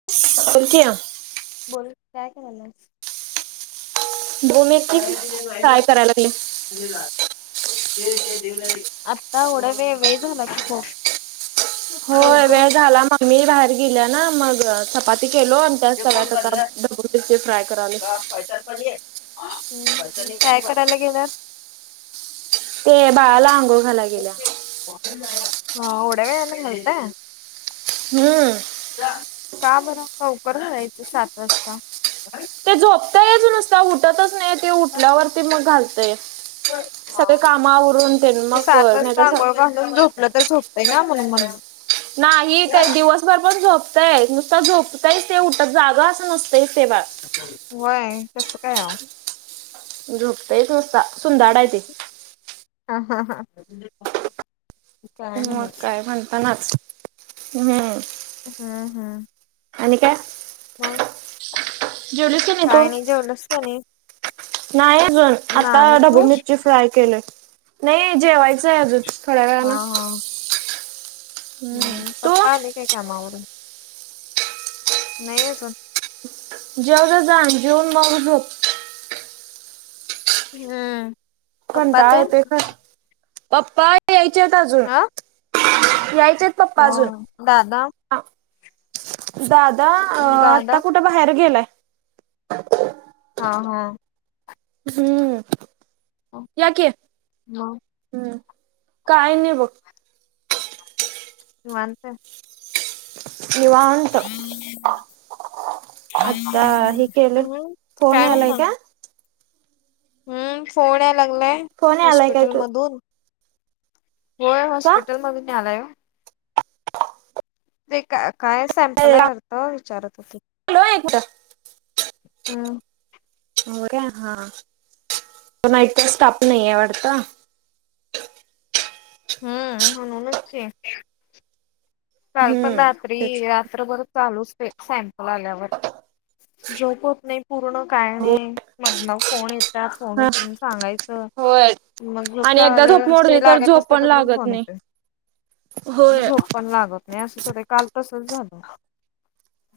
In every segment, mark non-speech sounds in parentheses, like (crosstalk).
(unintelligible) बोल, काय कराल्यास. भू (unintelligible) फ्राय करायला लागलीय. (unintelligible) आता एवढं वेळ झाला की खूप. हो लवकर. वेळ झाला मम्मी बाहेर गेल्या ना मग चपाती केलो. ते कोण काढलं (unintelligible) फ्राय करालोय. पैसा काय करायला गेल्यात. ते बाळाला अंघोळ घालाय गेल्या. ह.. येवढ्या वेळानं घालताय. हंम्म. का बरं, लवकर घालायचं सात वाजता. ते झोपतायच नुसता उठतच नाही ते उठल्यावरती मग घालतोय. सगळी काम आवरून, तेन मग नाही तर. जावून झोपलं तर झोपतंय ना म्हणून म्ह नाही ते दिवसभर पण झोपतय नुसत, झोपतयच ते उठत जाग असं नसतंयच ते बाळं. होय कस काय वो? झोपतयच नुसता सुंदाड हाय ते. हां हां हां. मग काय म्हणतानाच. हम्म.. हा हा. आणि काय? हां. जेवलीस कणी तू जेवलंस का नाही? नाही अ आता नाही ढबू तू मिरची फ्राय केली नाही जेवायचंय अजून. थोड्या हा वेळानं. हा हम्म. तू? पप्पा आले काय कामा वरून. नाही अजून, जेवजा जा आणि, जेवून मग झोप. हम्म. पप्पा कंटाळ ते येते ख पप्पा यायचेत अजून अ यायचे आहेत पप्पा हो अजून. दादा आ.. दादा अ.. आता दादा कुठे बाहेर गेलाय. हा हा. हम्म या कि. मग हम्म.. काय नाही बघ. निवांत निवांत. त आता हे केले हम्म फोन काय यालाय म्हणता का? हम्म फोन याय लागलाय फोन यालाय काय हॉस्पिटल तू? मधून. होय का? हॉस्पिटल मधून आला हो. (inaudible) ते का काय सॅम्पल आहे, वाटत विचारत होती. हॅलो एक मिनिटं. हम्म. हो रे हां.. नाईट चा स्टाप नाही आहे वाटत. हम्म. म्हणूनच की, काल पण हम्म रात्री तेच रात्रभर चालूच, ते सॅम्पल आल्यावर. झोप होत नाही पूर्ण काय हो नाही, मदन फोन येतात फोन हा उचलून सांगायचं. होय मग झोप आणि एकदा झोप मोडली तर लागत झोप असते, पण तो परेन लागत फोन नाही. येतोय. होय. झोप पण लागत नाही असं सोडी काल तसच झालं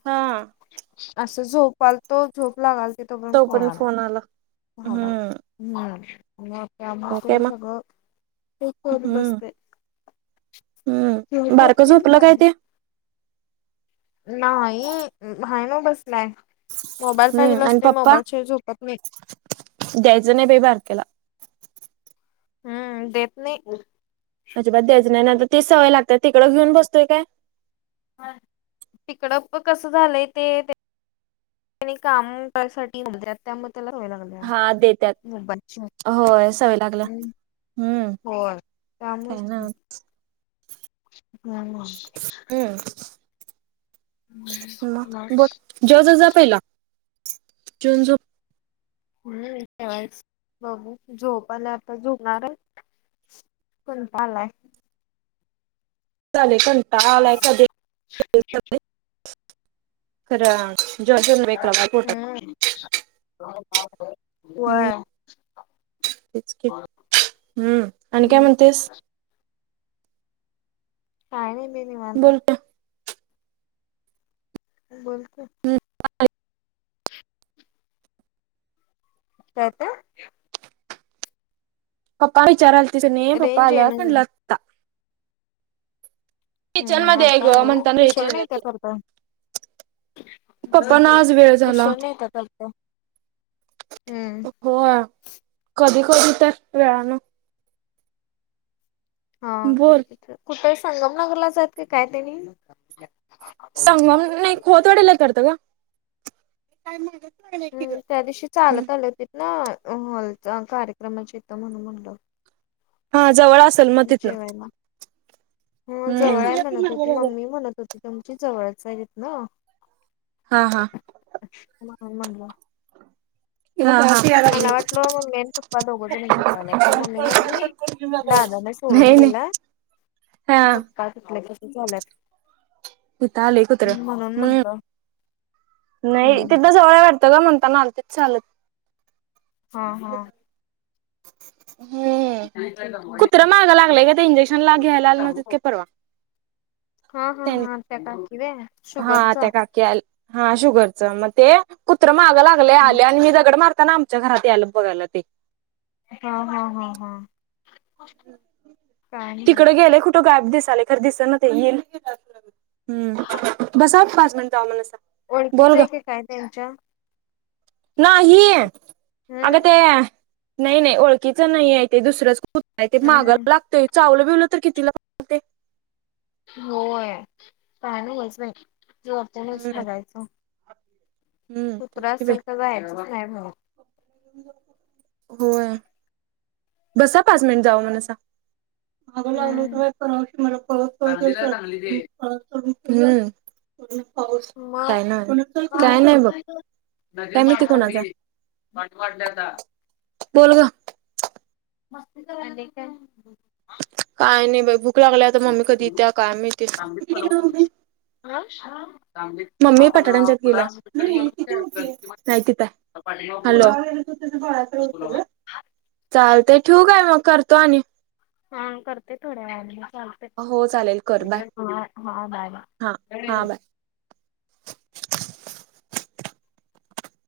हा अस झोपाल तो झोप लागाल ती, तो पर्यंत फोन आला. हम्म.. मग आणि काय त्यामुळे मग सगळं एक पोळी बसते. हम्. बारक झोपलं काय ते. नाही हाय नव्हं बसलाय, मोबाईल पाहिजेल हम्म आणि असतोय पप्पा मोबाईल शिवाय झोपत नाही. द्यायचं नाही बाई बारक्याला. हम्म देत नाही. अजिबात द्यायचं नाही नाहीतर तीच सवय लागत्या, तिकडं घेऊन बसतोय काय. हं.. तिकडं कसं झालंय ते. त्यांने कामसाठी होत्या त्यामध्ये. त्याला हा देत्यात होय सवय लागल्या (unintelligible) हम्म होय. काय त्यामुळंच ना की, हम्म. हम्म मग बघ जेवजो जा पहिला. (unintelligible) हम्म. बघू झोप‌ आल्या, आता झोपणार आहे. कोणता आलाय? कंटाळ आलाय कधी (unintelligible) खरं. जॉनसन काय बेकला पोटात हम्म. हम्म व्हयं तेच की हम्म आणि काय हम्म.. म्हणतेस काय नाही बाई निवांत आहे. बोल की बोलतोय. ह. (unintelligible) काय ते. पप्पा विचारालतीस नी पप्पा रेंज आल्यात येईना झाल्या म्हणलात. किचन हम्. मध्ये आहे आता ग आलो म्हणताना उशिरन येतेस वाटत‌. पप्पा ना आज वेळ झाला उशिरण येत्यात वाटतं हम्म. होय कधी-कधी तर श्त्रयानं हा बोल कधी (unintelligible) कुठं संगम नगरला जात का काय त्यानी? संगम नाही खोत वडीला करतय वा. हम्म त्या दिवशी चालत आले होतीत ना, हॉलचा कार्यक्रमाची इथं म्हणून म्हणलं. हां जवळ असं. जेवायला जवळ आहे हम्म म्हणत होती, मम्मी म्हणत होती. तुमची जवळच आहे तितन. हा हां. ह मंगला (unintelligible) हा हा. मला वाटल मम्मी आणि पप्प पप्पा दोघंजन आलात मग मम्मी मम्मी म्हणली दादा न सोडून नाही नाही गेला हा पप्पा तिथल्या कसं झाल्यात इथं आलंय कुत्र म्हणून हम्म म्हटलं. नाही हम्म तिथं जवळ वाटतं गं, म्हणताना आलती चालतं. हम्म हम्म हम्म. कुत्र मागं लागलाय गं ते, इंजेक्शन ला घ्यायला आले हा नव्हते परवा. हा हा त्यां हा.. त्या काकी व्हयं. हा त्या काकी हा शुगरच मग, ते कुत्र माग लागले आले आणि मी दगड मार म्हणताना आमच्या घरात आलंय बघालं ते. हां हां हां हां.. तिकड नव्ह गेले कुठं गायब दिसाले, खर दिसना ते येईल. हम्म. बस आ पाच मिनिट जावा म्हणसा. बोल ओळखीचं ग आहे का, काय तेच्या. नाही हम्म आगं ते. नाही नाहीओळखीच नाही आहे ते दुसरंच कूत्र आहे ते हम्म मागा हम्म लागतं चावलं बिवलं तर किती लाग होय. काय नव्हच बाई (unintelligible) हम्म बघायचं. हम्म तेच कुत्र की बाई असलं, तर जायचं नाही म्हणून. होय. बसा पाच मिनिटं, जावं म्हण सां. मागं लागल हम्म होत परवा सांगलीला आहे दिवशी सांगली ते मला (unintelligible) हम्म. मग काय नाही काय नाही बघ, काय माहिती कोणाचाय. बंद पडलय आता. बोलग आणि काय. काय नाही बाई भूक लागल्या, आता मम्मी कधी येत्या काय माहिती. हा शाम. मम्मी पटाडेच्यात गेल्या, गेलो त्या नाही तिथं आहे. पाठीमाग पूल हॅलो, आहे त्या पुलावर चालतंय ठीवू काय, मग करतो आणि. हा करते थोड्या वेळाने चाल हो चालेल कर बाय हा हा.. बाय हा हा बाय.